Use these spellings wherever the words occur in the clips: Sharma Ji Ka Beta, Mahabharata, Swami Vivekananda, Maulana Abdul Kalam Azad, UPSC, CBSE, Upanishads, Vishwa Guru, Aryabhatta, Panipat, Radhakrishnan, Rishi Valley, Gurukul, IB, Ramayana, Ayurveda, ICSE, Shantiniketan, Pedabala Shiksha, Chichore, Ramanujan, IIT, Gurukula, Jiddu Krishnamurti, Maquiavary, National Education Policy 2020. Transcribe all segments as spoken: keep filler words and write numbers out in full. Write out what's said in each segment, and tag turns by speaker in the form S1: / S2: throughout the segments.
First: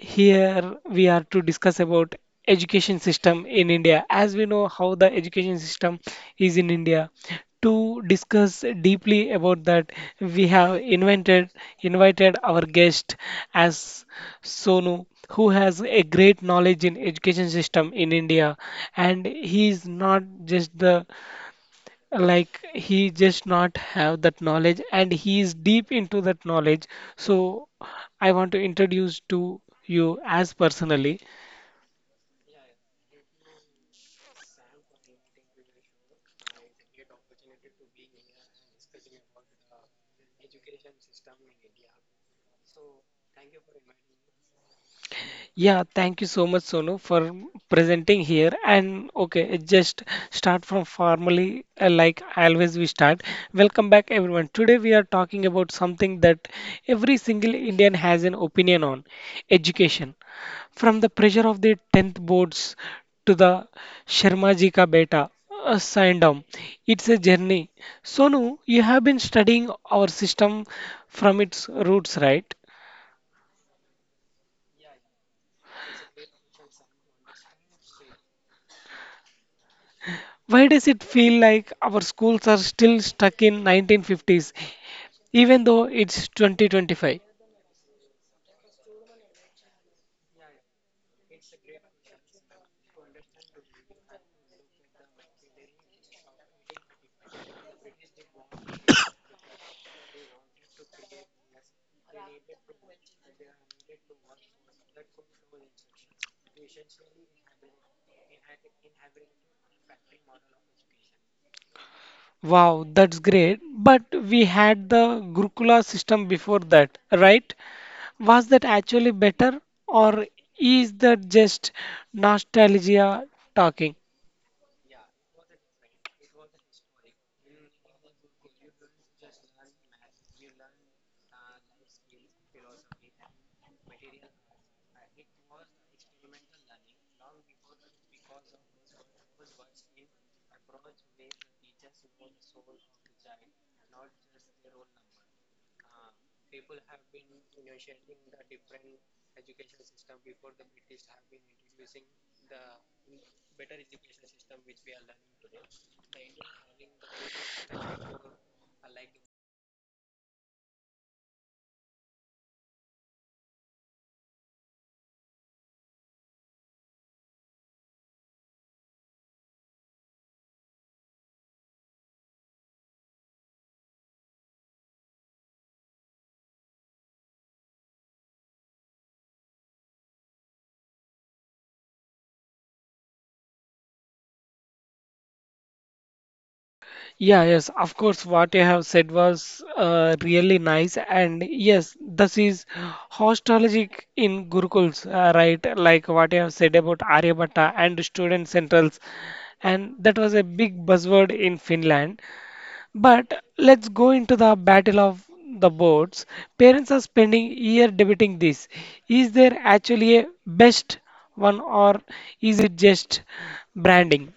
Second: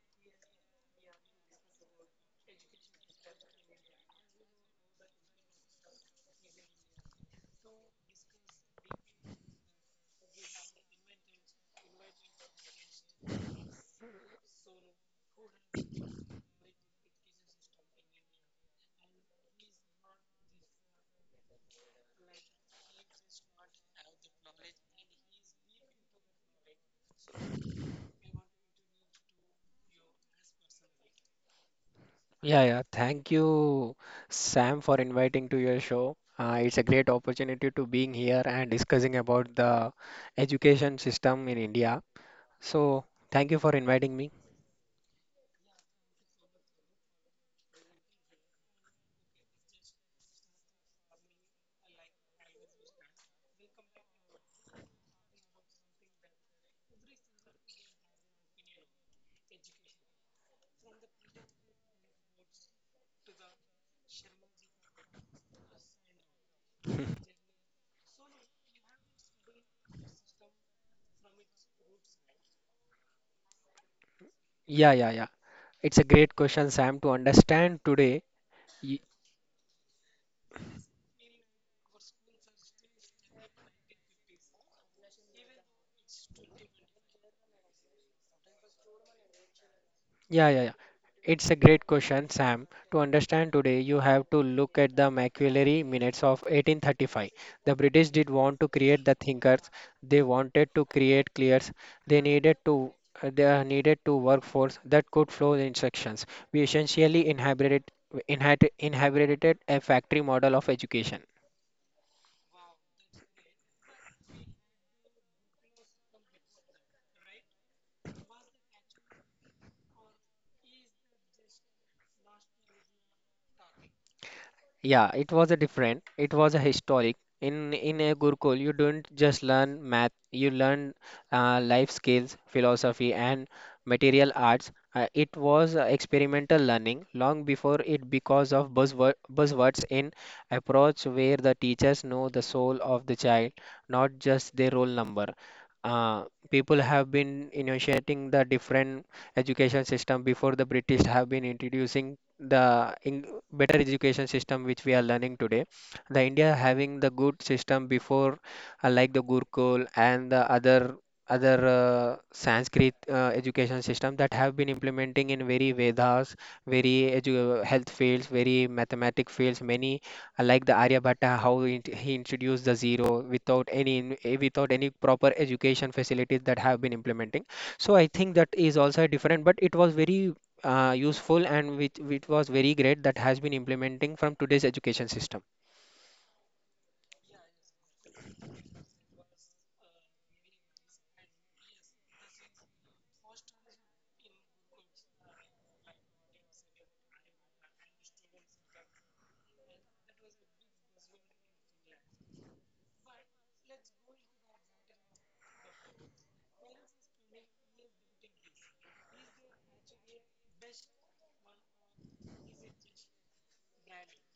S1: here we are to discuss about education system in India. As we know how the education system is in India, to discuss deeply about that, we have invented invited our guest as Sonu, who has a great knowledge in education system in India, and he is not just the like he just not have that knowledge and he is deep into that knowledge, so I want to introduce to you as personally.
S2: Yeah, yeah. Thank you, Sam, for inviting to your show. Uh, it's a great opportunity to being here and discussing about the education system in India. So, thank you for inviting me.
S1: Yeah, thank you so much, Sonu, for presenting here. And okay, it just start from formally, uh, like always we start. Welcome back, everyone. Today we are talking about something that every single Indian has an opinion on, education. From the pressure of the tenth boards to the Sharma Ji Ka Beta, uh, Sandom, it's a journey. Sonu, you have been studying our system from its roots, right?
S2: Yeah, yeah, yeah. It's a great question, Sam, to understand today.
S1: Why does it feel like our schools are still stuck in nineteen fifties, even though it's twenty twenty-five?
S2: Yeah, yeah, yeah. It's a great question, Sam. To understand today, you have to look at the Maquiavary minutes of eighteen thirty-five. The British did want to create the thinkers. They wanted to create clears. They needed to they needed to workforce that could flow the instructions. We essentially inherited inherited inherited a factory model of education.
S1: Wow, that's great. But we had the Gurukula system before that, right? Was that actually better, or is that just nostalgia talking?
S2: Yeah, it was a different. It was a historic. In in a Gurukul, you don't just learn math. You learn uh, life skills, philosophy, and material arts. Uh, it was uh, experimental learning long before it because of buzzword, buzzwords in approach where the teachers know the soul of the child, not just their roll number. Uh, People have been initiating the different education system before the British have been introducing the in better education system which we are learning today. The India having the good system before, uh, like the Gurukul and the other other uh, Sanskrit uh, education system that have been implementing in very Vedas, very edu- health fields, very mathematic fields, many, uh, like the Aryabhatta, how he int- he introduced the zero without any in- eh, without any proper education facilities that have been implementing. So I think that is also different, but it was very uh, useful, and which, which was very great that has been implementing from today's education system.
S1: Yeah, yes, of course, what you have said was uh, really nice, and yes, this is hostologic in Gurukuls, uh, right? Like what you have said about Aryabhatta and student centrals, and that was a big buzzword in Finland. But let's go into the battle of the boards. Parents are spending year debating this. Is there actually a best one, or is it just branding?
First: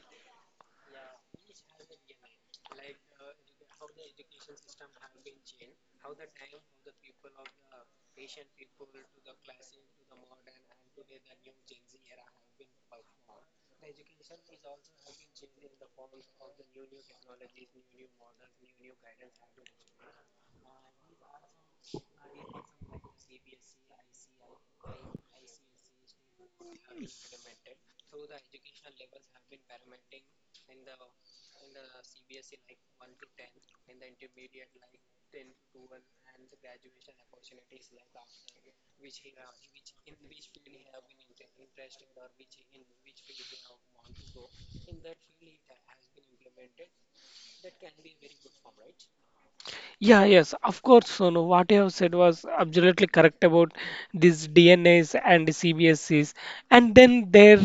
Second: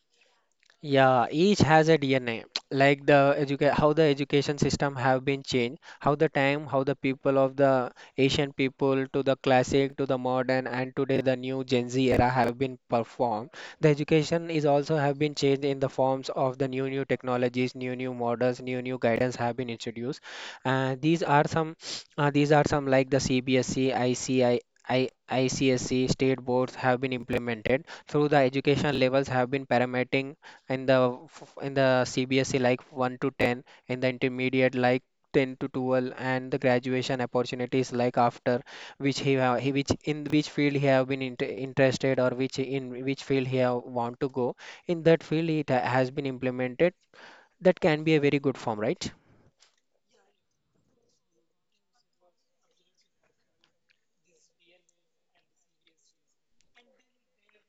S2: Yeah, each has a D N A. Like the educa how the education system have been changed, how the time, how the people of the Asian people to the classic to the modern, and today the new Gen Z era have been performed. The education is also have been changed in the forms of the new new technologies, new new models, new new guidance have been introduced. Uh, these are some uh, These are some, like the C B S E, I C I, I, C I. I, ICSE state boards have been implemented through the education levels, have been parameting in the f- in the C B S E like one to ten, in the intermediate like ten to twelve, and the graduation opportunities like after which he, have he which in which field he have been inter- interested, or which in which field he have want to go, in that field it ha- has been implemented. That can be a very good form, right?
S1: Yeah, yes, of course, Sonu. What you have said was absolutely correct about these D N As and C B S Cs. And then there,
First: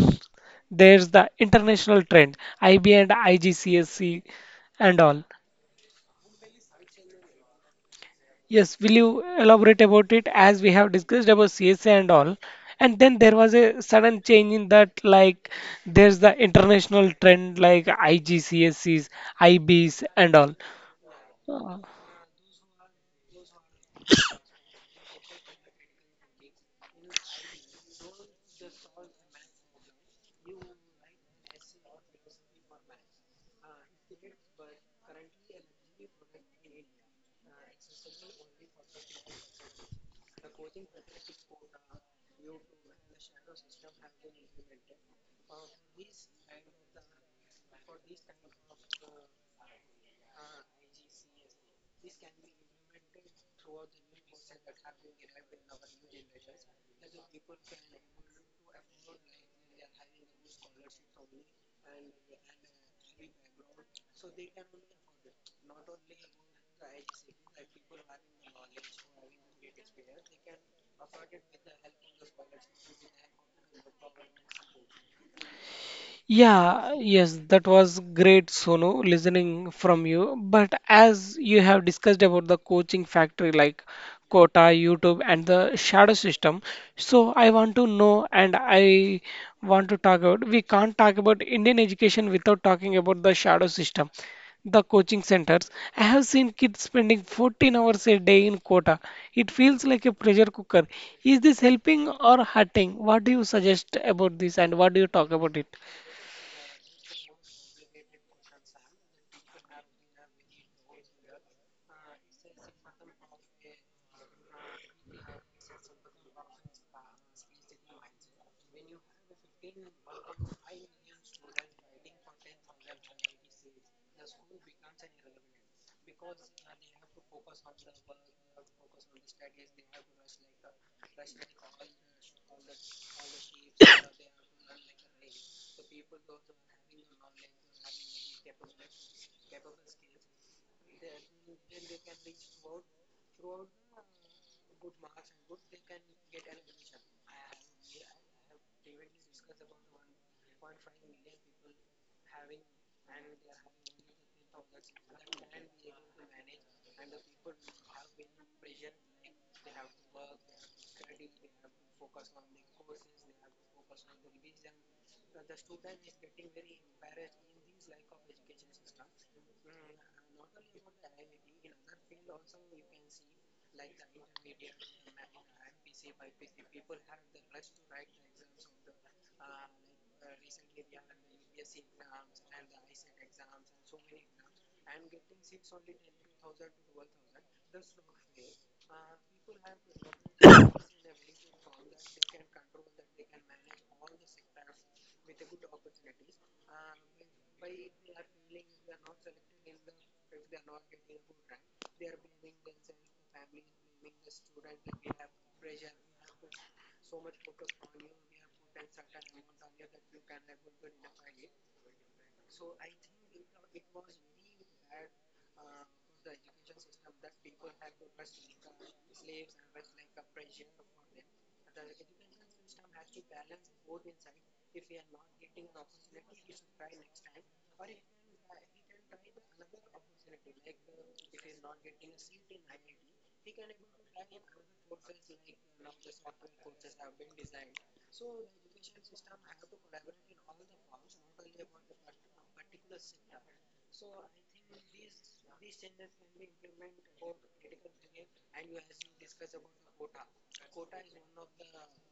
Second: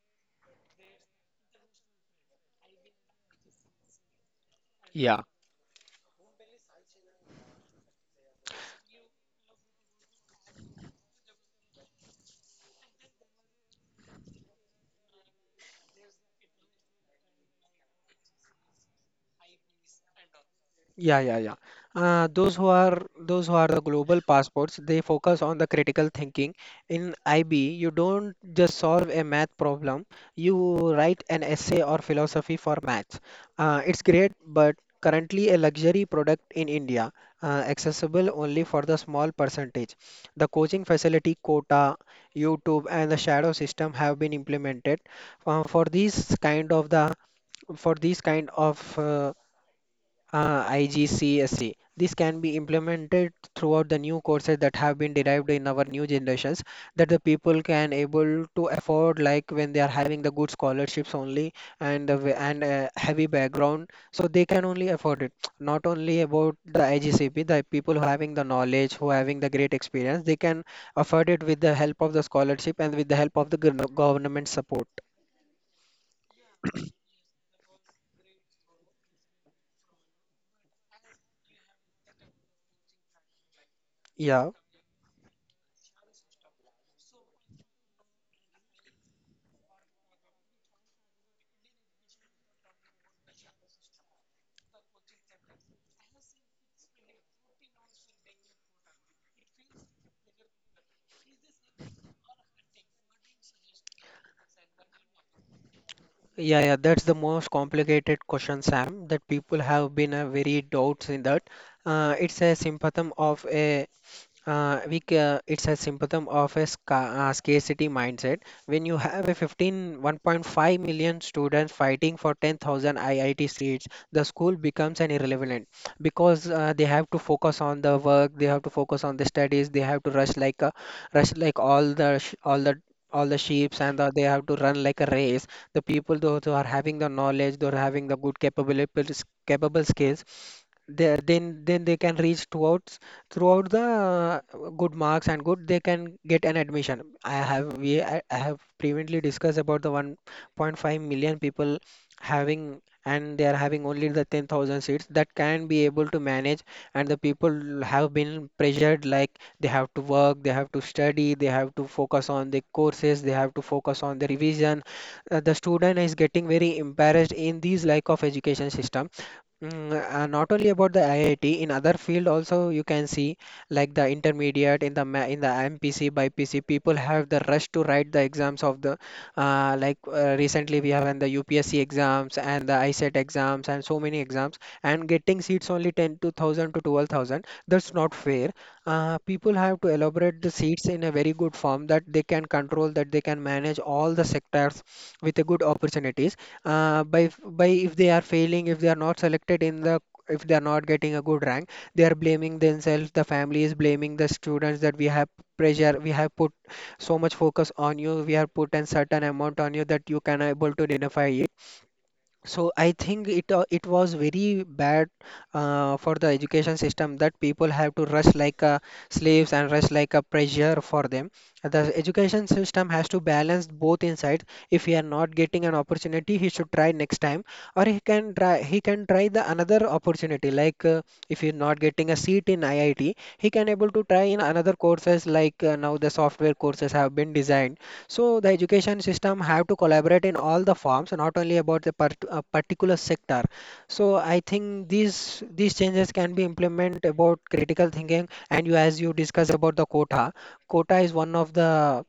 S1: there's the international trend, I B and I G C S E and
S2: Yeah,
S1: all. Yes, will you elaborate about it as we have discussed about C S A and all? And then there was a sudden change in that, like there's the international trend like I G C S Es, I Bs and
S2: yeah, yeah, yeah.
S1: all.
S2: Uh, those who are those who are the global passports, they focus on the critical thinking. In I B, you don't just solve a math problem, you write an essay or philosophy for maths. Uh, it's great, but currently a luxury product in India, uh, accessible only for the small percentage. The coaching facility quota, YouTube, and the shadow system have been implemented uh, for these kind of the for these kind of uh, uh, I G C S E. This can be implemented throughout the new courses that have been derived in our new generations, that the people can able to afford, like when they are having the good scholarships only, and the wa- and uh, heavy background, so they can only afford it. Not only about the I G C P, the people who having the knowledge, who having the great experience, they can afford it with the help of the scholarship and with the help of the gov- government support.
S1: Yeah, yes, that was great, Sonu, listening from you. But as you have discussed about the coaching factory like
S2: Yeah.
S1: Quota, YouTube, and the shadow system, so I want to know and I want to talk about, we can't talk about Indian education without talking about the shadow system, the coaching centers. I have seen kids spending fourteen hours a day in Quota. It feels like a pressure cooker. Is this helping or hurting? What do you suggest about this and what do you talk about it?
S2: Yeah, yeah, that's the most complicated question, Sam, that people have been uh, very doubts in that. Uh, it's a symptom of a uh, we ca- It's a symptom of a sca- uh, scarcity mindset. When you have a fifteen, one point five million students fighting for ten thousand I I T seats, the school becomes an irrelevant, because uh, they have to focus on the work, they have to focus on the studies, they have to rush like a, rush like all the sh- all the all the sheeps, and the, they have to run like a race. The people those who are having the knowledge, those who are having the good capabilities, capable skills, they, then then they can reach throughout throughout the uh, good marks, and good they can get an admission. I have we I, I have previously discussed about the one point five million people having, and they are having only the ten thousand seats that can be able to manage. And the people have been pressured, like they have to work, they have to study, they have to focus on the courses, they have to focus on the revision. Uh, the student is getting very embarrassed in these lack of education system. Mm, uh, not only about the I I T, in other field also you can see, like the intermediate, in the ma in the M P C by P C, people have the rush to write the exams of the, uh, like uh, recently we have in the U P S C exams, and the I S E T exams, and so many exams, and getting seats only ten to one thousand to twelve thousand. That's not fair. Uh, people have to elaborate the seats in a very good form, that they can control, that they can manage all the sectors with a good opportunities, uh, by f- by if they are failing, if they are not selected in the if they are not getting a good rank, they are blaming themselves. The family is blaming the students that we have pressure, we have put so much focus on you, we have put a certain amount on you that you can able to identify it. So I think it uh, it was very bad uh, for the education system, that people have to rush like uh, slaves and rush like a pressure for them. The education system has to balance both insides. If he are not getting an opportunity, he should try next time, or he can try he can try the another opportunity. Like uh, if he's not getting a seat in I I T, he can able to try in another courses, like uh, now the software courses have been designed. So the education system have to collaborate in all the forms, not only about the part, uh, particular sector. So I think these these changes can be implemented about critical thinking. And you as you discuss about the quota. Quota is one of the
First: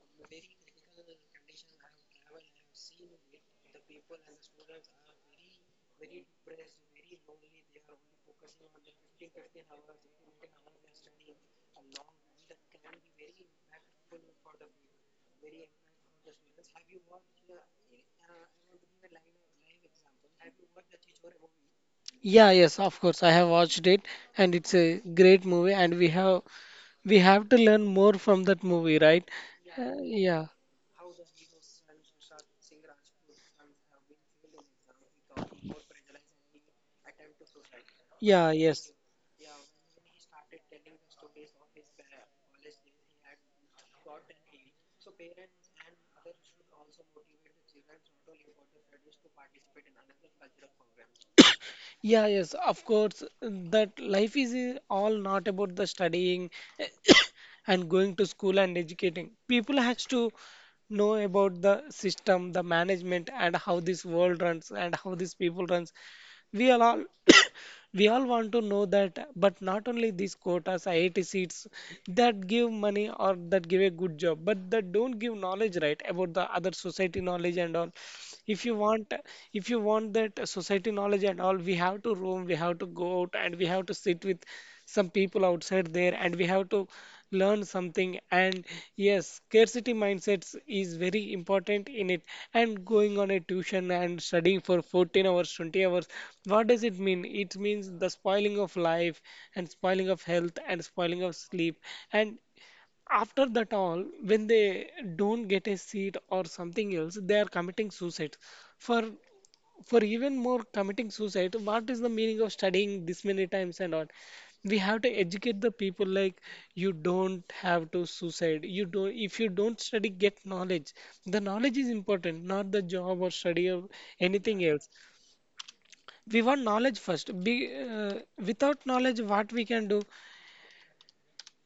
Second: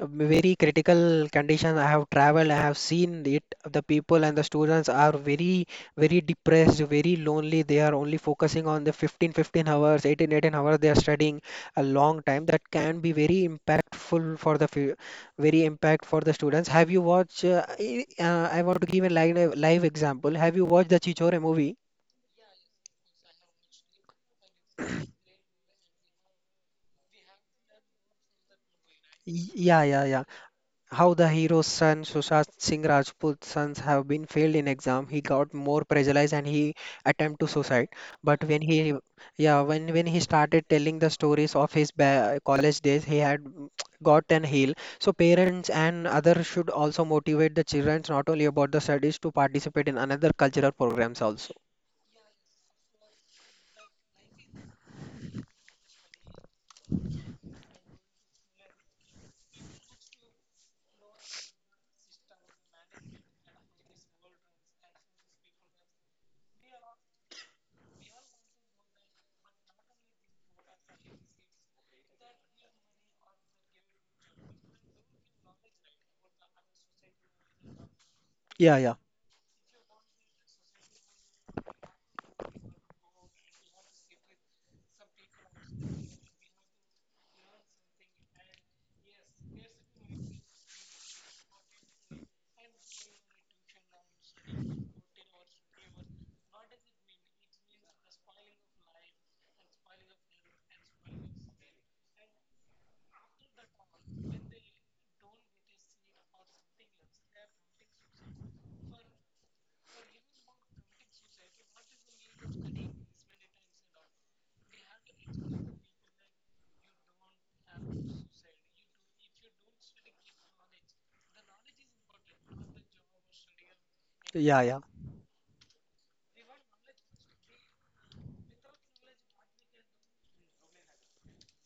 S2: a very critical condition. I have traveled, I have seen it. The people and the students are very, very depressed, very lonely. They are only focusing on the fifteen, fifteen hours, eighteen, eighteen hours. They are studying a long time. That can be very impactful for the, fu- very impact for the students. Have you watched? uh, I uh, I want to give a live, live example. Have you watched the Chichore movie?
S1: Yeah, yes, of course. I have watched it, and it's a great movie. And we have we have to learn more from that movie, right?
S2: Y- Yeah,
S1: Uh,
S2: yeah, yeah.
S1: yeah,
S2: How the hero's son, Sushant Singh Rajput's sons, have been failed in exam. He got more pressurized and he attempt to suicide. But
S1: yeah,
S2: when
S1: yes.
S2: he, yeah, when when he started telling the stories of his ba- college days, he had mm, got an heal. So parents and others should also motivate the children, not only about the studies, to participate in another cultural programs also.
S1: Yeah, yes, of course. That life is uh, all not about the studying and going to school and educating. People has to know about the system, the management, and how this world runs and how these people runs. We are all we all want to know that, but not only these quotas, I I T seats that give money or that give a good job, but that don't give knowledge, right, about the other society knowledge and all. if you
S2: Yeah, yeah,
S1: want if you want that society knowledge and all, we have to roam, we have to go out and we have to sit with some people outside there and we have to learn something. And yes, scarcity mindsets is very important in it, and going on a tuition and studying for fourteen hours, twenty hours, what does it mean? It means the spoiling of life and spoiling of health and spoiling of sleep. And after that all, when they don't get a seat or something else, they are committing suicide. For for even more committing suicide, what is the meaning of studying this many times and all? We have to educate the people like, you don't have to suicide, you don't, if you don't study, get knowledge. The knowledge is important, not the job or study or
S2: yeah,
S1: anything
S2: yeah,
S1: else. We want knowledge first, be uh, without knowledge what we can do?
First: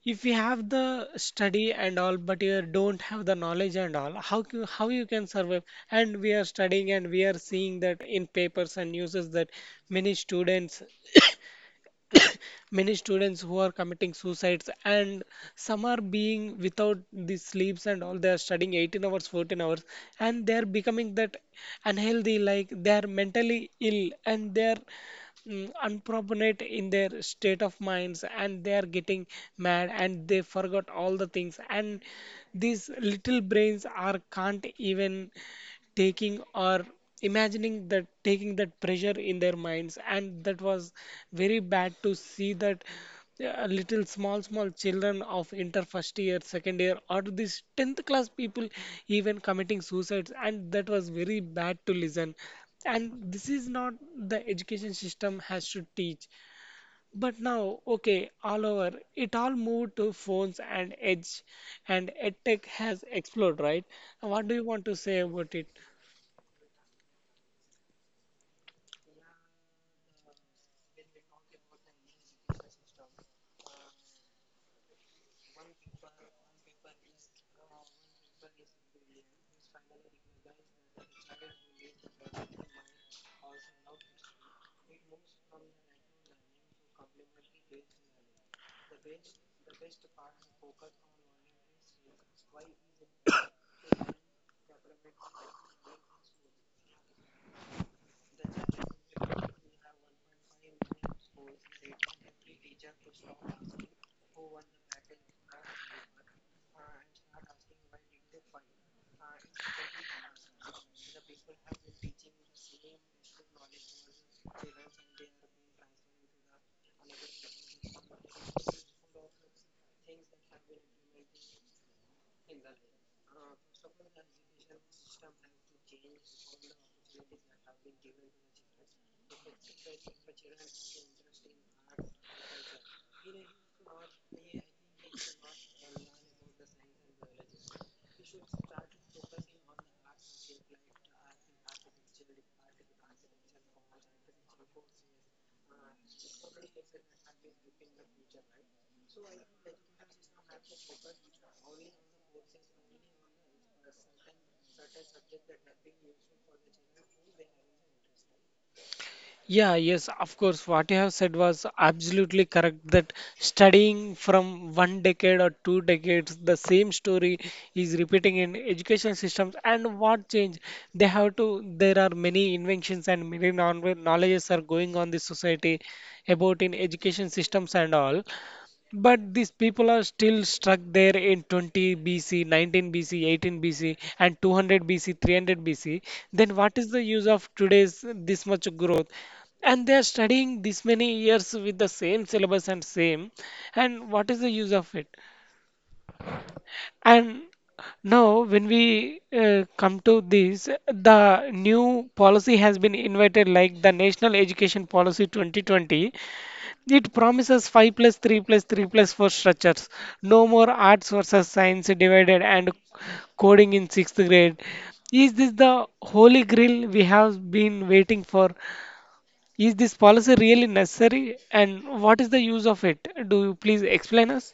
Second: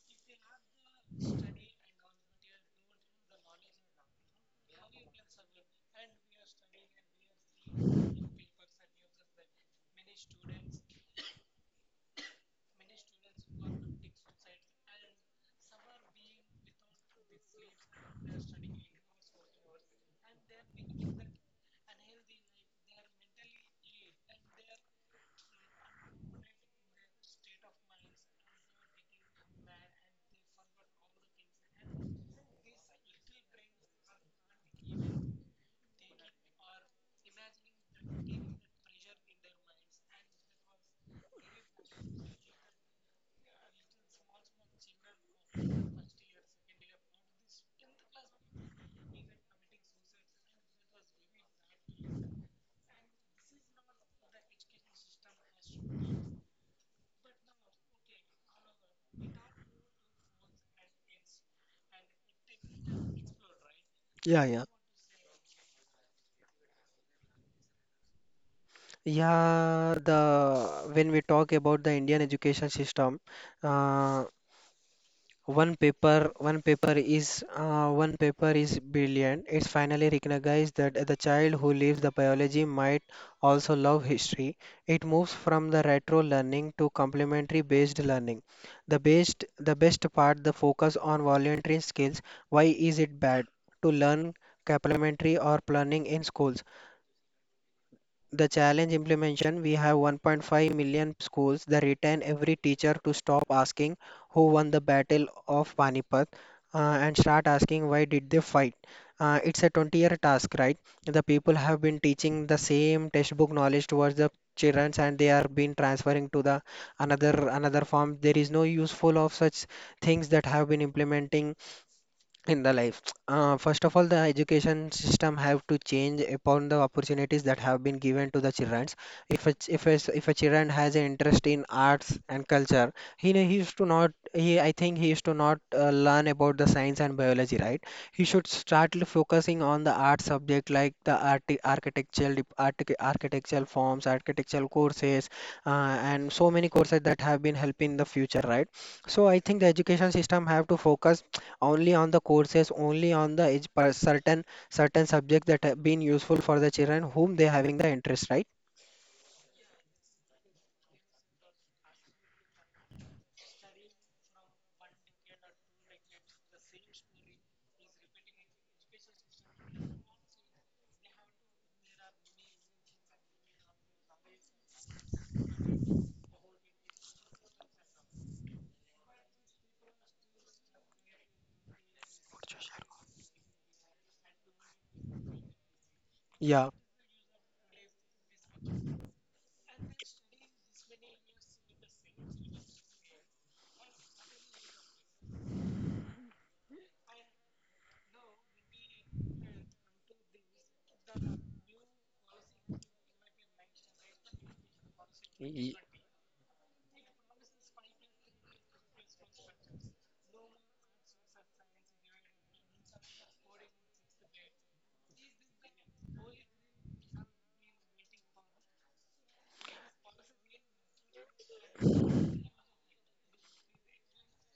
S1: If you have the study and all but you don't have the knowledge and all, how c- how you can survive? And we are studying and we are seeing that in papers and news is that many students many students who are committing suicides, and some are being without the sleeps and all, they are studying eighteen hours, fourteen hours, and they are becoming that unhealthy, like they are mentally ill and they are mm, unproportionate in their state of minds, and they are getting mad and they forgot all the things, and these little brains are can't even taking or imagining that, taking that pressure in their minds. And that was very bad to see that, uh, little small small children of inter first year, second year, or this tenth class people even committing suicides, and that was very bad to listen. And this is not the education system has to teach. But now, okay, all over it, all moved to phones and edge, and edtech has exploded, right?
S2: yeah,
S1: What do you
S2: yeah.
S1: want to say about it?
S2: Yeah, the when we talk about the Indian education system, uh, One paper, one paper is uh, one paper is brilliant. It's finally recognized that the child who leaves the biology might also love history. It moves from the retro learning to complementary based learning. The best, the best part, the focus on voluntary skills. Why is it bad to learn complementary or planning in schools? The challenge implementation, we have one point five million schools that retain every teacher to stop asking who won the battle of Panipat, uh, and start asking why did they fight. Uh, it's a twenty year task, right? The people have been teaching the same textbook knowledge towards the children, and they are being transferring to the another another form. There is no useful of such things that have been implementing in the life. Uh, first of all, the education system have to change upon the opportunities that have been given to the children. If a, ch- if a, s- if a children has an interest in arts and culture, he ne- he used to not he I think he used to not uh, learn about the science and biology, right? He should start l- focusing on the art subject, like the art architectural dep- archi- architectural forms, architectural courses, uh, and so many courses that have been helping the future, right? So I think the education system have to focus only on the courses, only on the age per certain certain subjects that have been useful for the children whom they having the interest, right?
S1: Yeah, yes, of course. What you have said was absolutely correct, that studying from one decade or two decades, the same story is repeating in education systems. And what change? They have to, there are many inventions and many knowl- knowledges are going on this society about in education systems and all. But these people are still stuck there in twenty B C, nineteen B C, eighteen B C, and two hundred B C, three hundred B C. Then
S2: Yeah,
S1: what is the use of today's this much growth? And they are studying this many years with the same syllabus and same. And what is the use of it? And now, when we uh, come to this, the new policy has been invited, like the National Education Policy
S2: y-
S1: twenty twenty. It promises five plus three plus three plus four structures. No more arts versus science divided, and coding in sixth grade. Is this the holy grail we have been waiting for? Is this policy really necessary and what is the use of it? Do you please explain us?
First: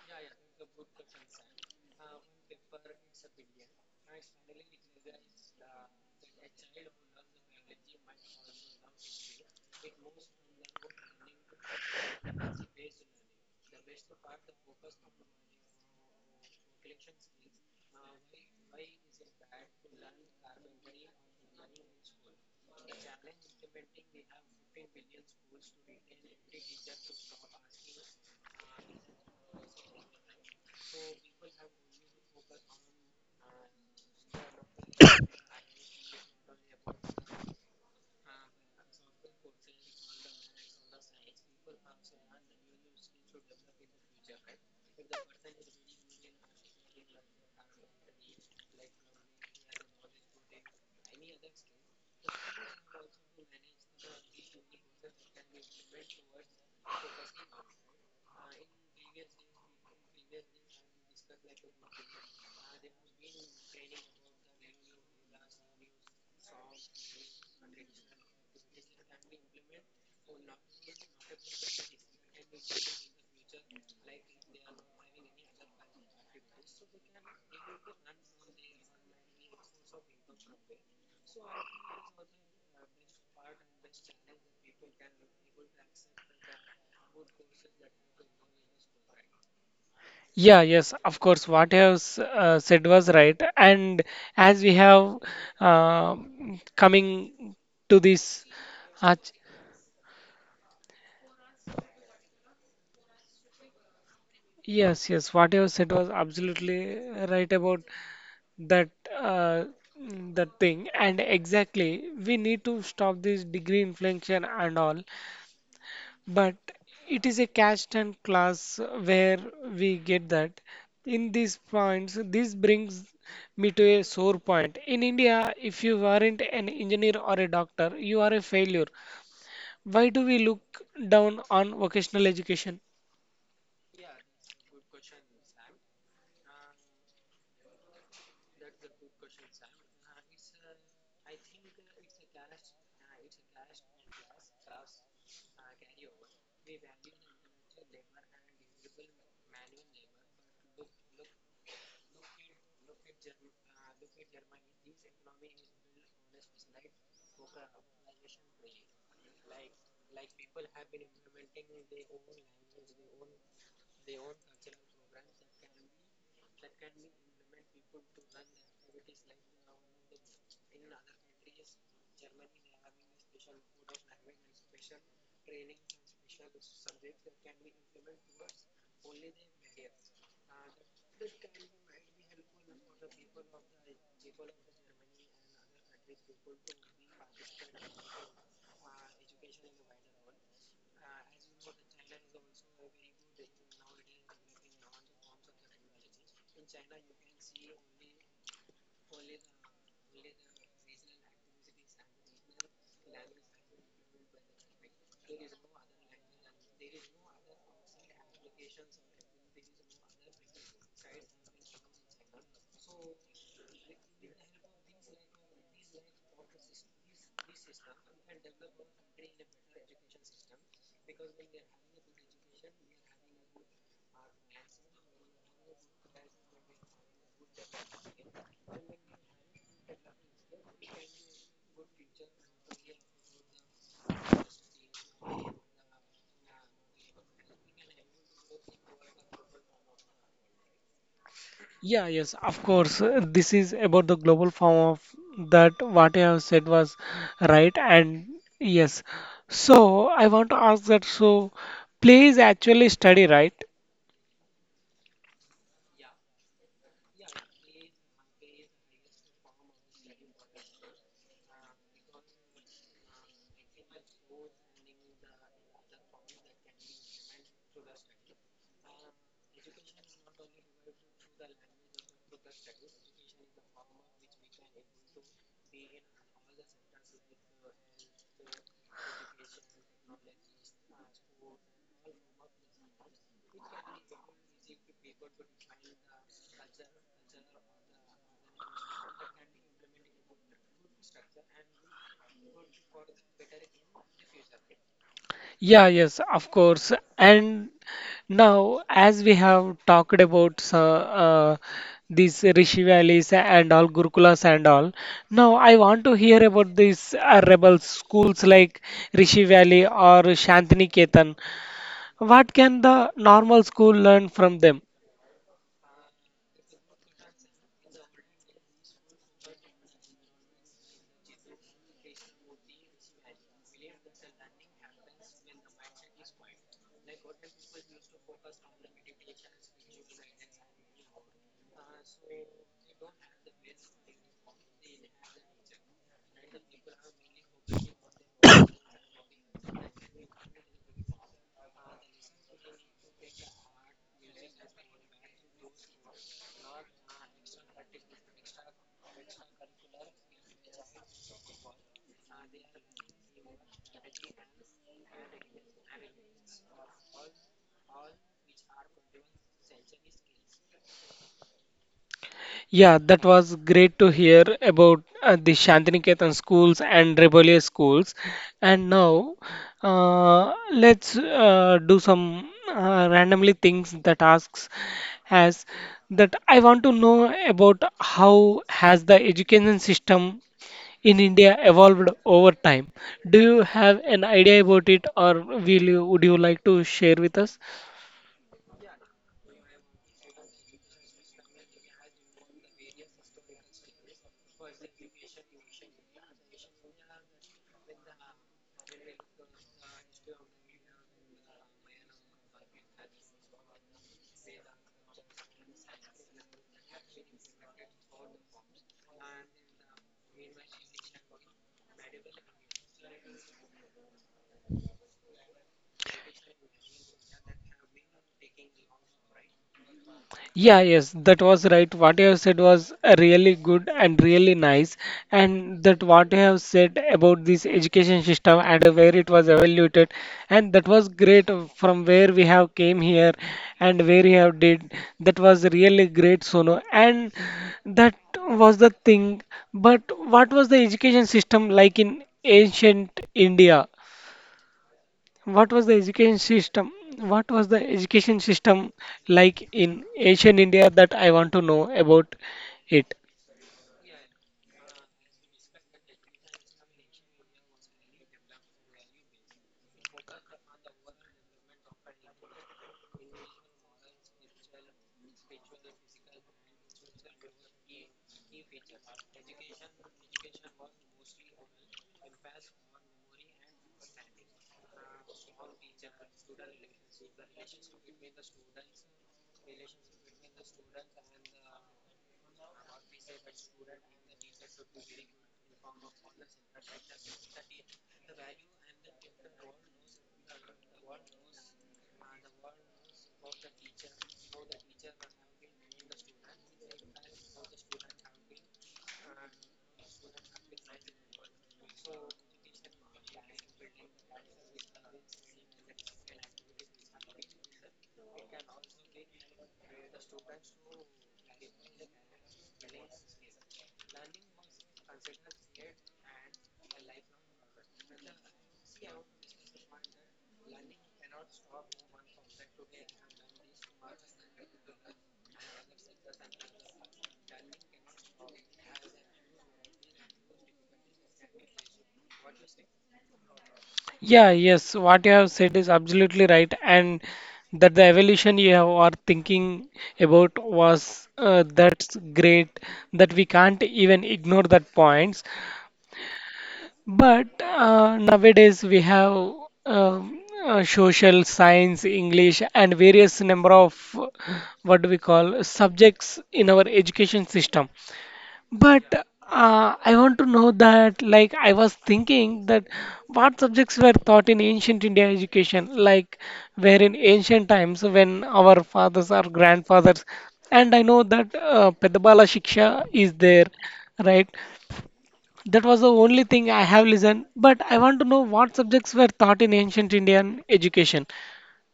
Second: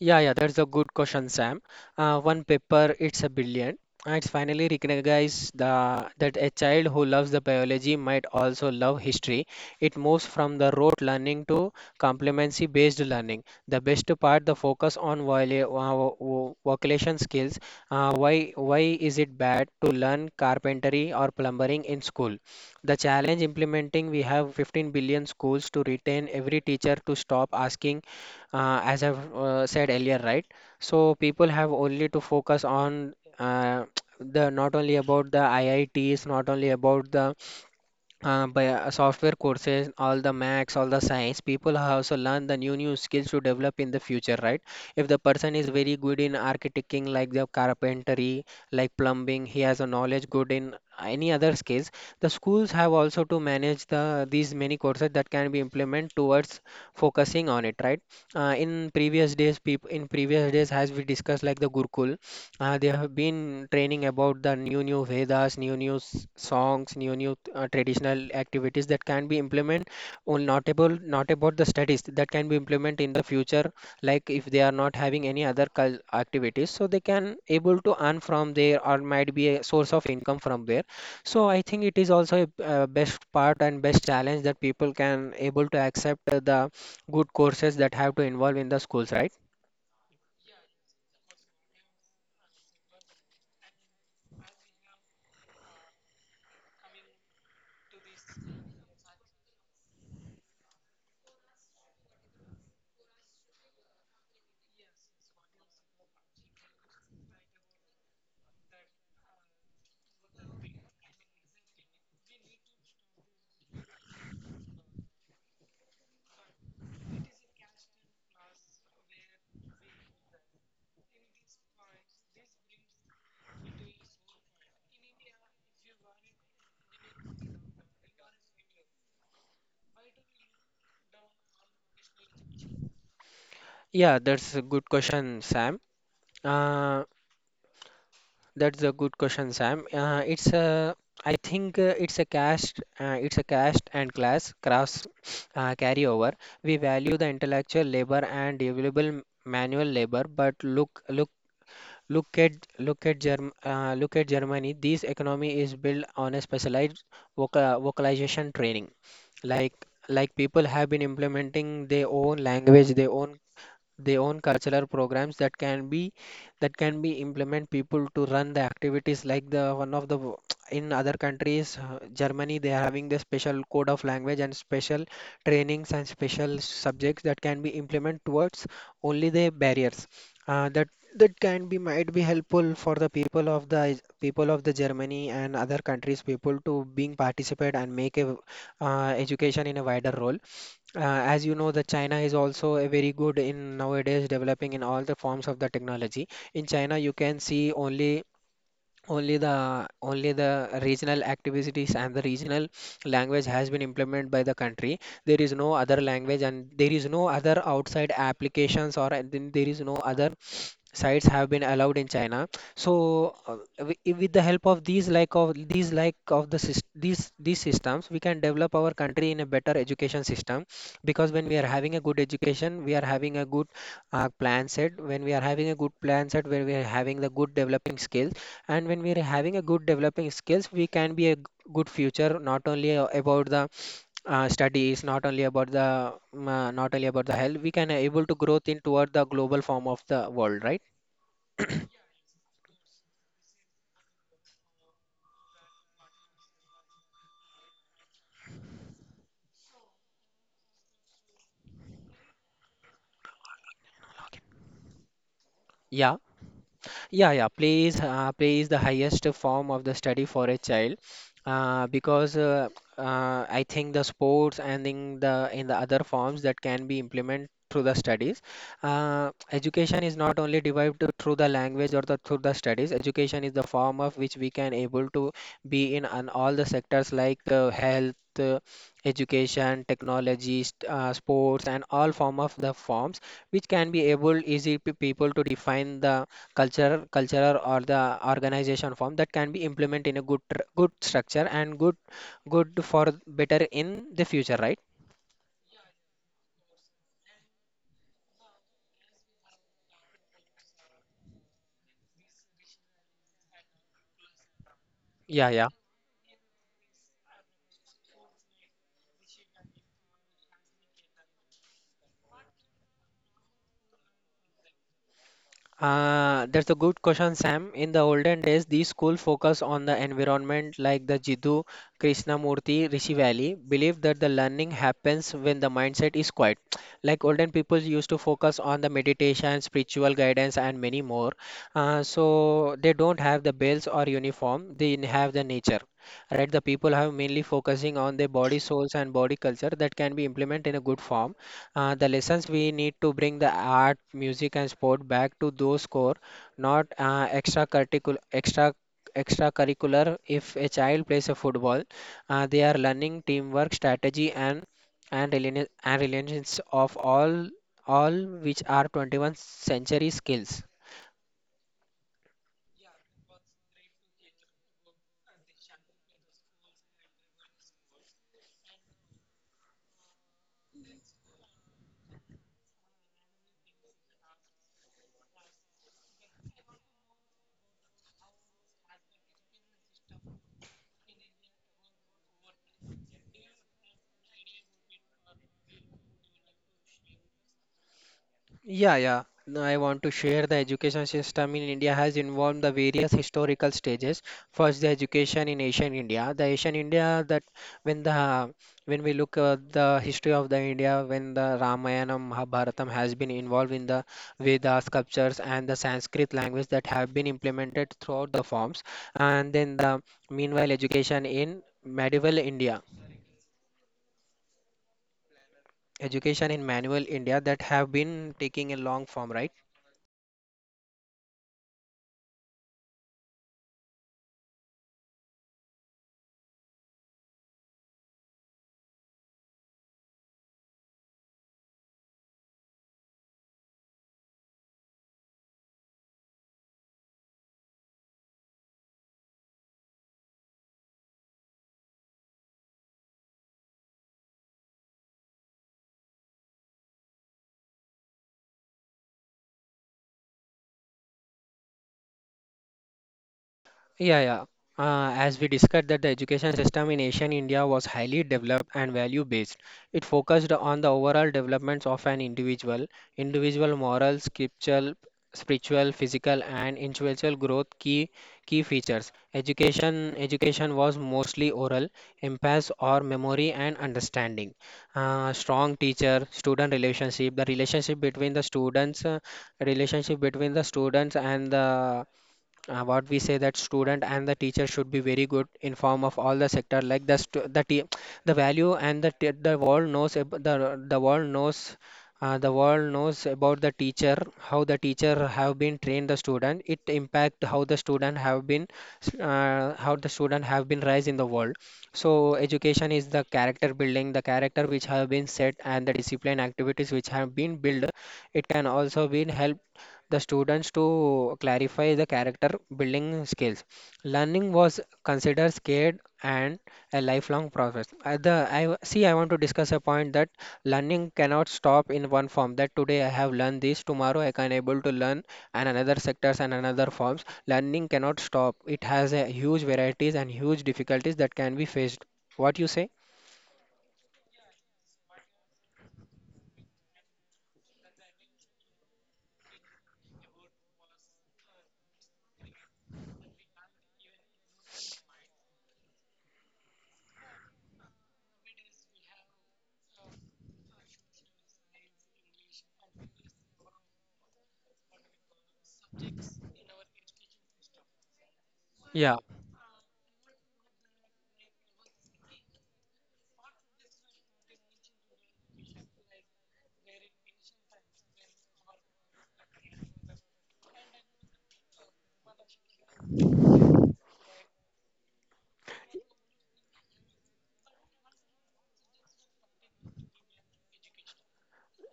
S2: Yeah, yeah, that's a good question, Sam. Uh, one paper, it's a billion. Uh, It's finally recognized the, that a child who loves the biology might also love history. It moves from the rote learning to competency-based learning. The best part, the focus on vola- vo- vo- vocation skills. Uh, why, why is it bad to learn carpentry or plumbing in school? The challenge implementing, we have fifteen billion schools to retain every teacher to stop asking uh, as I've uh, said earlier, right? So people have only to focus on uh, the not only about the I I Ts, not only about the uh, by uh, software courses, all the max, all the science, people have also learned the new new skills to develop in the future, right? If the person is very good in architecting, like the carpentry, like plumbing, he has a knowledge good in any other skills. The schools have also to manage the these many courses that can be implemented towards focusing on it, right? Uh, in previous days, people in previous days, as we discussed, like the Gurukul. Uh, they have been training about the new new Vedas, new new s- songs, new new uh, traditional activities that can be implemented. Only not about not about the studies that can be implemented in the future. Like if they are not having any other cul- activities, so they can able to earn from there or might be a source of income from there. So I think it is also a uh, best part and best challenge that people can able to accept uh, the good courses that have to involve in the schools, right?
S1: Yeah, yes, of course. What you have s- uh, said was right. And as we have uh, coming to this, uh, yes, yes. What you said was absolutely right about that uh, mm, that thing. And exactly, we need to stop this degree inflation and all. But it is a caste and class where we get that. In these points, this brings me to a sore point. In India, if you aren't an engineer or a doctor, you are a failure. Why do we look down on vocational education?
S2: Yeah, that's a good question, Sam. Uh, That's a good question, Sam. Uh, it's a, I think uh, it's a caste, uh, It's a caste and class cross uh, carryover. We value the intellectual labor and available manual labor, but look, look, look at look at Germ, uh, look at Germany. This economy is built on a specialized vocal, vocalization training. Like like people have been implementing their own language, their own they own cultural programs that can be that can be implement people to run the activities like the one of the w- in other countries, uh, Germany, they are having the special code of language and special trainings and special subjects that can be implement towards only the barriers. Uh, that that can be might be helpful for the people of the people of the Germany and other countries people to being participate and make a uh, education in a wider role uh, as you know, that China is also a very good in nowadays developing in all the forms of the technology. In China, you can see only only the only the regional activities and the regional language has been implemented by the country. There is no other language and there is no other outside applications or uh, then there is no other sites have been allowed in China. So uh, wi- i- with the help of these like of these like of the sys- these these systems, we can develop our country in a better education system. Because when we are having a good education, we are having a good uh, plan set. When we are having a good plan set, where we are having the good developing skills, and when we are having a good developing skills, we can be a g- good future not only uh, about the uh, studies, not only about the um, uh, not only about the health, we can able to growth in toward the global form of the world, right.
S1: Yeah, yes, of course. uh, This is about the global form of that, what I have said was right, and yes. So I want to ask that, so play is actually study, right?
S2: Yeah, yeah, yeah. Play is uh, play is the highest form of the study for a child, uh, because uh, uh, I think the sports and in the in the other forms that can be implemented through the studies. Uh, education is not only derived to- through the language or the through the studies. Education is the form of which we can able to be in on all the sectors like uh, health, uh, education, technology, st- uh, sports, and all form of the forms which can be able easy pe- people to define the culture culture or the organization form that can be implemented in a good tr- good structure and good good for better in the future, right.
S1: Yeah, yes, of course. And now, as we have talked about, so, uh, these Rishi Valleys and all Gurukulas and all,
S2: yeah
S1: now
S2: yeah
S1: I want to hear about these uh, rebel schools like Rishi Valley or Shantiniketan. What can the normal school learn from them?
S2: Uh, that's a good question, Sam. In the olden days, these schools focused on the environment like the Jiddu, Krishnamurti, Rishi Valley, believed that the learning happens when the mindset is quiet. Like olden people used to focus on the meditation, spiritual guidance, and many more. Uh, so they don't have the bells or uniform, they have the nature. Right, the people have mainly focusing on their body, souls, and body culture that can be implemented in a good form. Uh, the lessons: we need to bring the art, music, and sport back to those core, not uh, extra curricular extra extracurricular. If a child plays a football, uh, they are learning teamwork, strategy, and and reliance and reliance of all all, which are twenty-first century skills.
S1: Yeah, that was great to hear about uh, the Shantiniketan schools and rebellious schools. And now, uh, let's uh, do some uh, randomly things that asks as that I want to know about, how has the education system in India evolved over time? Do you have an idea about it, or will you, would you like to share with us?
S2: Yeah, yeah. Now I want to share the education system in India has involved the various historical stages. First, the education in ancient India. The ancient India that when the when we look at the history of the India, when the Ramayana, Mahabharatam has been involved in the Veda sculptures and the Sanskrit language that have been implemented throughout the forms. And then the meanwhile education in medieval India, education in manual India that have been taking a long form, right?
S1: Yeah, yes, that was right. What you have said was uh, really good and really nice. And that what you have said about this education system and uh, where it was evaluated, and that was great, uh, from where we have came here and where we have did. That was really great, Sono. And that was the thing. But what was the education system like in ancient India? What was the education system? What was the education system like in ancient India that I want to know about it?
S2: Yeah, yeah. Uh, as we discussed that the education system in ancient India was highly developed and value-based. It focused on the overall developments of an individual, individual moral, scriptural, spiritual, physical, and intellectual growth, key key features. Education education was mostly oral, emphasis or memory and understanding. Uh, strong teacher-student relationship, the relationship between the students, uh, relationship between the students and the uh, what we say that student and the teacher should be very good in form of all the sector like the stu- the te- the value and the te- the world knows ab- the the world knows uh, the world knows about the teacher, how the teacher have been trained the student, it impact how the student have been s- uh, how the student have been raised in the world. So education is the character building, the character which have been set and the discipline activities which have been built, it can also be help the students to clarify the character building skills. Learning was considered scared and a lifelong process. Uh, the, I w- see, I want to discuss a point that learning cannot stop in one form. That today I have learned this, tomorrow I can able to learn and another sectors and another forms. Learning cannot stop. It has a huge varieties and huge difficulties that can be faced. What you say?
S1: Yeah, yes, what you have said is absolutely right, and that the evolution you have are thinking about was uh, that's great, that we can't even ignore that points. But uh, nowadays we have um, uh, social science, English, and various number of uh, what do we call subjects in our education system. But
S2: Yeah,
S1: uh, I want to know that, like, I was thinking that what subjects were taught in ancient India education, like, where in ancient times when our fathers or grandfathers, and I know that uh, Pedabala Shiksha is there, right? That was the only thing I have listened, but I want to know what subjects were taught in ancient Indian education.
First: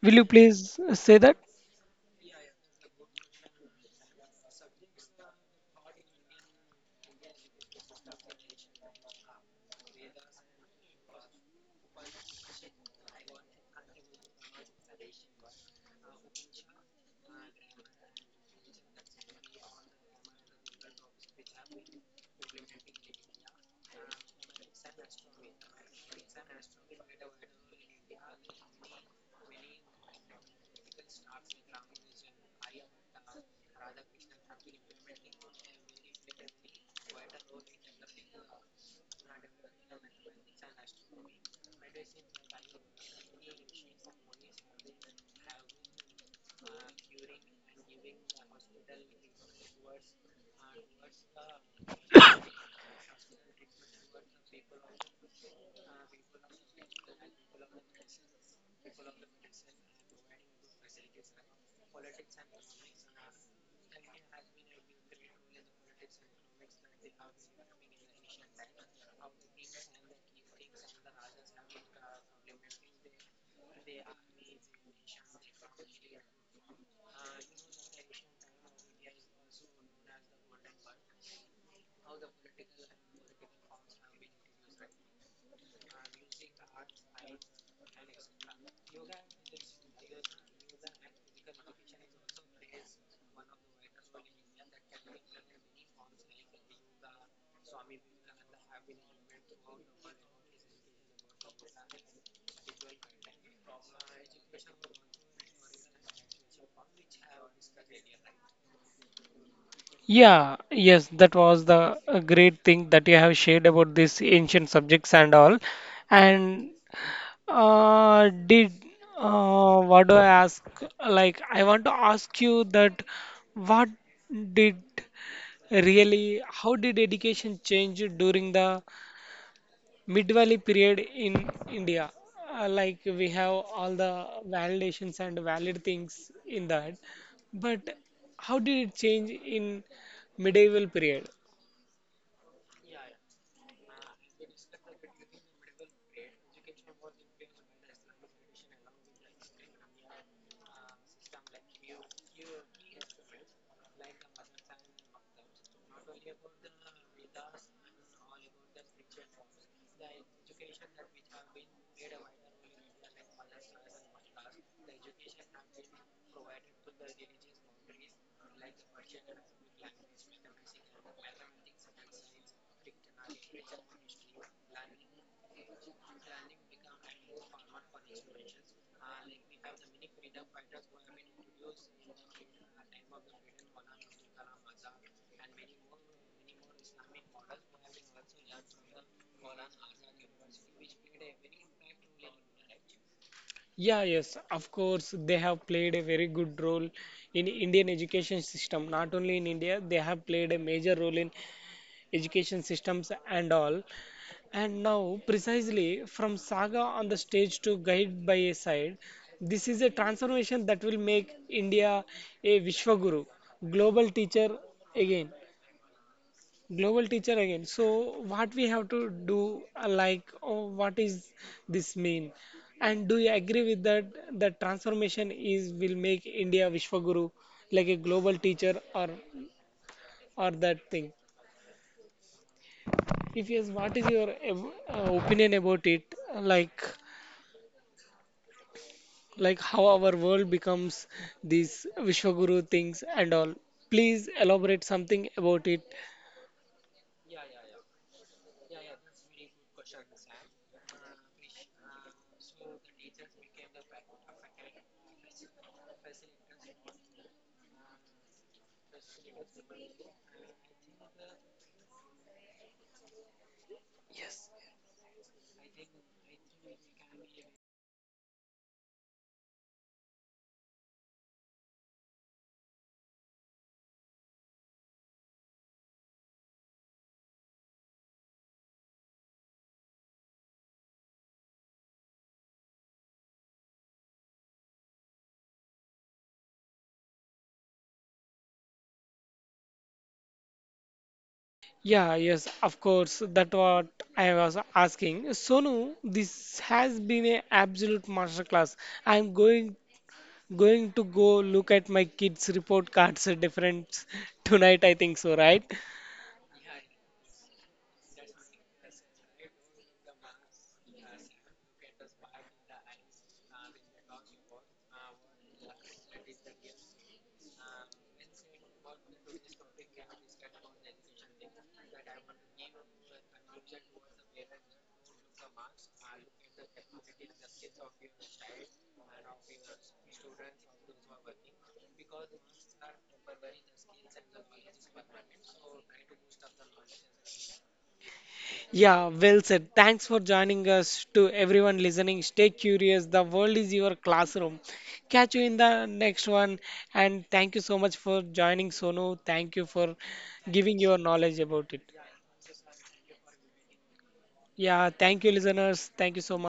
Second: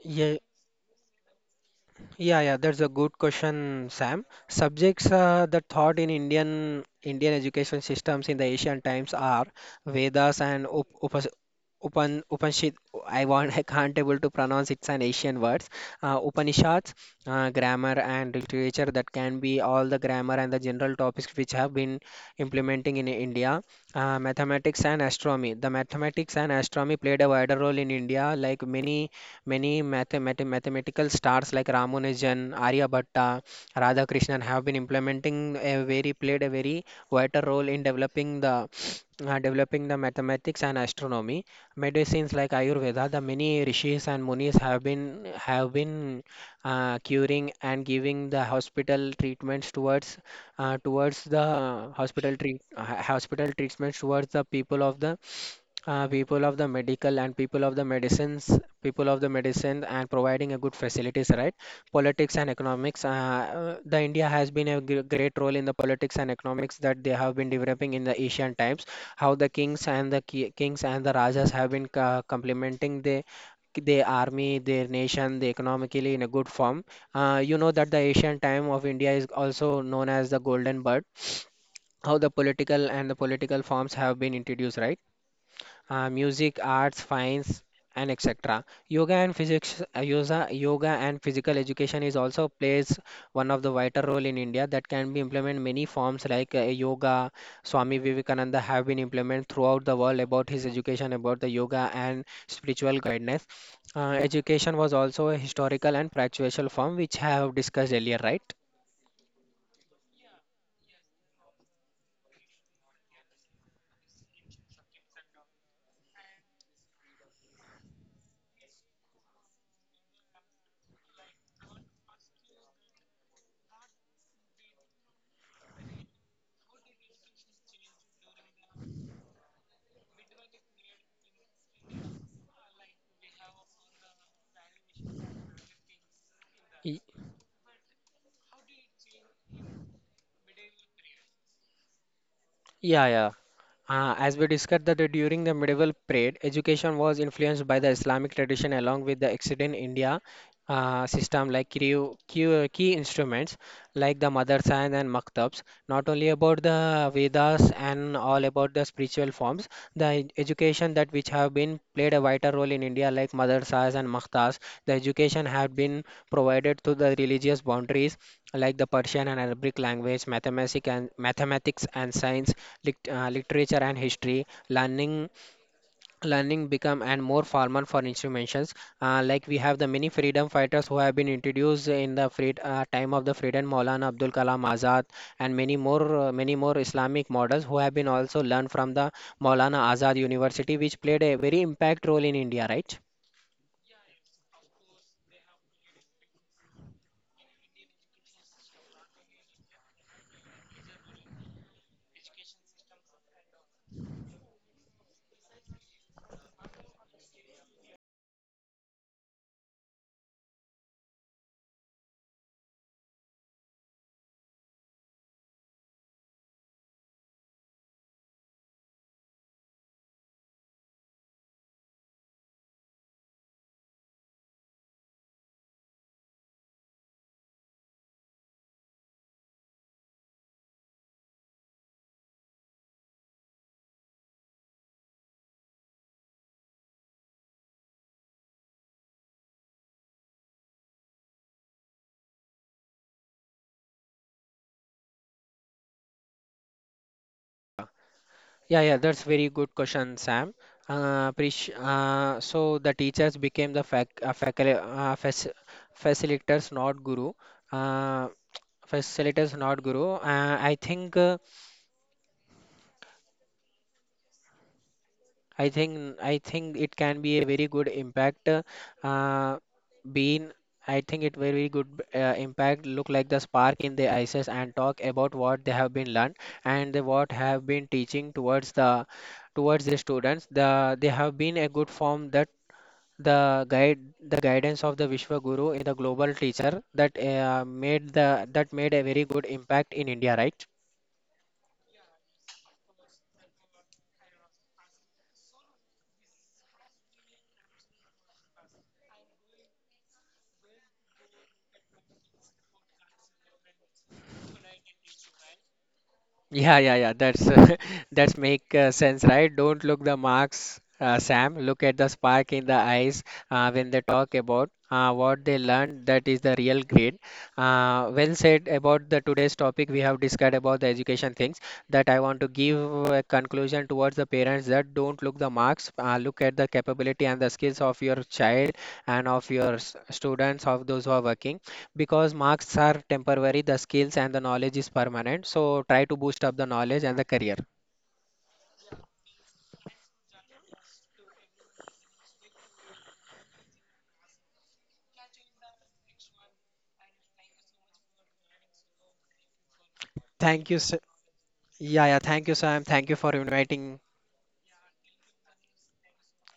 S1: Will you
S2: yeah,
S1: please say that?
S2: Yeah, yeah, that's a good question, Sam. Subjects uh, that taught in Indian Indian education systems in the ancient times are Vedas and Up Upas Upan Upanishad. I want I can't able to pronounce, it's an Asian words. Uh, Upanishads, uh, grammar and literature that can be all the grammar and the general topics which have been implementing in India. Uh, mathematics and astronomy. The mathematics and astronomy played a wider role in India, like many. Many mathemat- mathematical stars like Ramanujan, Aryabhatta, Radhakrishnan have been implementing a very played a very vital role in developing the uh, developing the mathematics and astronomy. Medicines like Ayurveda, the many rishis and munis have been have been uh, curing and giving the hospital treatments towards uh, towards the hospital treat uh, hospital treatments towards the people of the uh, people of the medical and people of the medicines, people of the medicine, and providing a good facilities, right? Politics and economics. Uh, uh, the India has been a gr- great role in the politics and economics that they have been developing in the ancient times. How the kings and the ki- kings and the rajas have been uh, complementing the their army, their nation, they economically in a good form. Uh, you know that the Asian time of India is also known as the golden bird. How the political and the political forms have been introduced, right? Uh, music, arts, science, and et cetera. Yoga and physics, uh, yoga, yoga and physical education is also plays one of the vital role in India that can be implemented many forms like uh, yoga. Swami Vivekananda have been implemented throughout the world about his education about the yoga and spiritual guidance. Uh, education was also a historical and practical form which I have discussed earlier, right?
S1: Yeah, yes, that was the uh, great thing that you have shared about these ancient subjects and all. And uh, did uh, what do I ask? Like, I want to ask you that, what did really, how did education change during the mid valley period in India? Uh, like, we have all the validations and valid things in that.
S2: Y-
S1: But how did it change in medieval period?
S2: Yeah, yeah. Uh, as we discussed that during the medieval period, education was influenced by the Islamic tradition along with the extant India uh, system like key, key, key instruments like the madrasas and maktabs, not only about the Vedas and all about the spiritual forms, the ed- education that which have been played a vital role in India like madrasas and maktabs, the education had been provided to the religious boundaries like the Persian and Arabic language, mathematics and mathematics and science, lit- uh, literature and history learning, learning become and more formal for instruments, uh, like we have the many freedom fighters who have been introduced in the free, uh, time of the freedom, Maulana Abdul Kalam Azad and many more uh, many more Islamic models who have been also learned from the Maulana Azad University, which played a very impact role in India, right.
S1: Yeah, yes, of course, they have played a very good role in Indian education system. Not only in India, they have played a major role in education systems and all. And now, precisely from saga on the stage to guide by a side, this is a transformation that will make India a Vishwaguru, global teacher again. Global teacher again. So, what we have to do, uh, like, oh, what is this mean? And do you agree with that? The transformation is, will make India Vishwaguru, like a global teacher or or that thing. If yes, what is your ev- uh, opinion about it? Like. like how our world becomes these Vishwaguru things and all. Please elaborate something about it.
S2: Yeah, yeah, that's very good question, Sam. Uh, Prish, uh, so the teachers became the fac uh, facil uh, fac facilitators, not guru. Uh, facilitators, not guru. Uh, I think, uh,
S1: Yes.
S2: I think, I think it can be a very good impact. Uh, being, I think it very good uh, impact. Look like the spark in the ISIS and talk about what they have been learned, and the, what have been teaching towards the towards the students, the they have been a good form that the guide the guidance of the Vishwa Guru, the global teacher, that uh, made the that made a very good impact in India, right?
S1: Yeah, yes, of course. That what I was asking. Sonu, this has been a absolute masterclass. I'm going going to go look at my kids' report cards difference tonight, I think so, right?
S2: Yeah, yeah, yeah. That's that's make uh, sense, right? Don't look the marks, uh, Sam. Look at the spark in the eyes uh, when they talk about uh, what they learned. That is the real grade. Uh, well said about the today's topic. We have discussed about the education things. That I want to give a conclusion towards the parents that don't look the marks. Uh, look at the capability and the skills of your child and of your s- students of those who are working, because marks are temporary, the skills and the knowledge is permanent. So try to boost up the knowledge and the career.
S1: Yeah, well said. Thanks for joining us, to everyone listening. Stay curious. The world is your classroom. Catch you in the next one. And thank you so much for joining, Sonu. Thank you for
S2: Thank you,
S1: giving your
S2: sir.
S1: knowledge about it.
S2: Yeah, yeah. Thank you, Sam. Thank you for inviting
S1: Yeah, thank you, listeners. Thank you so much.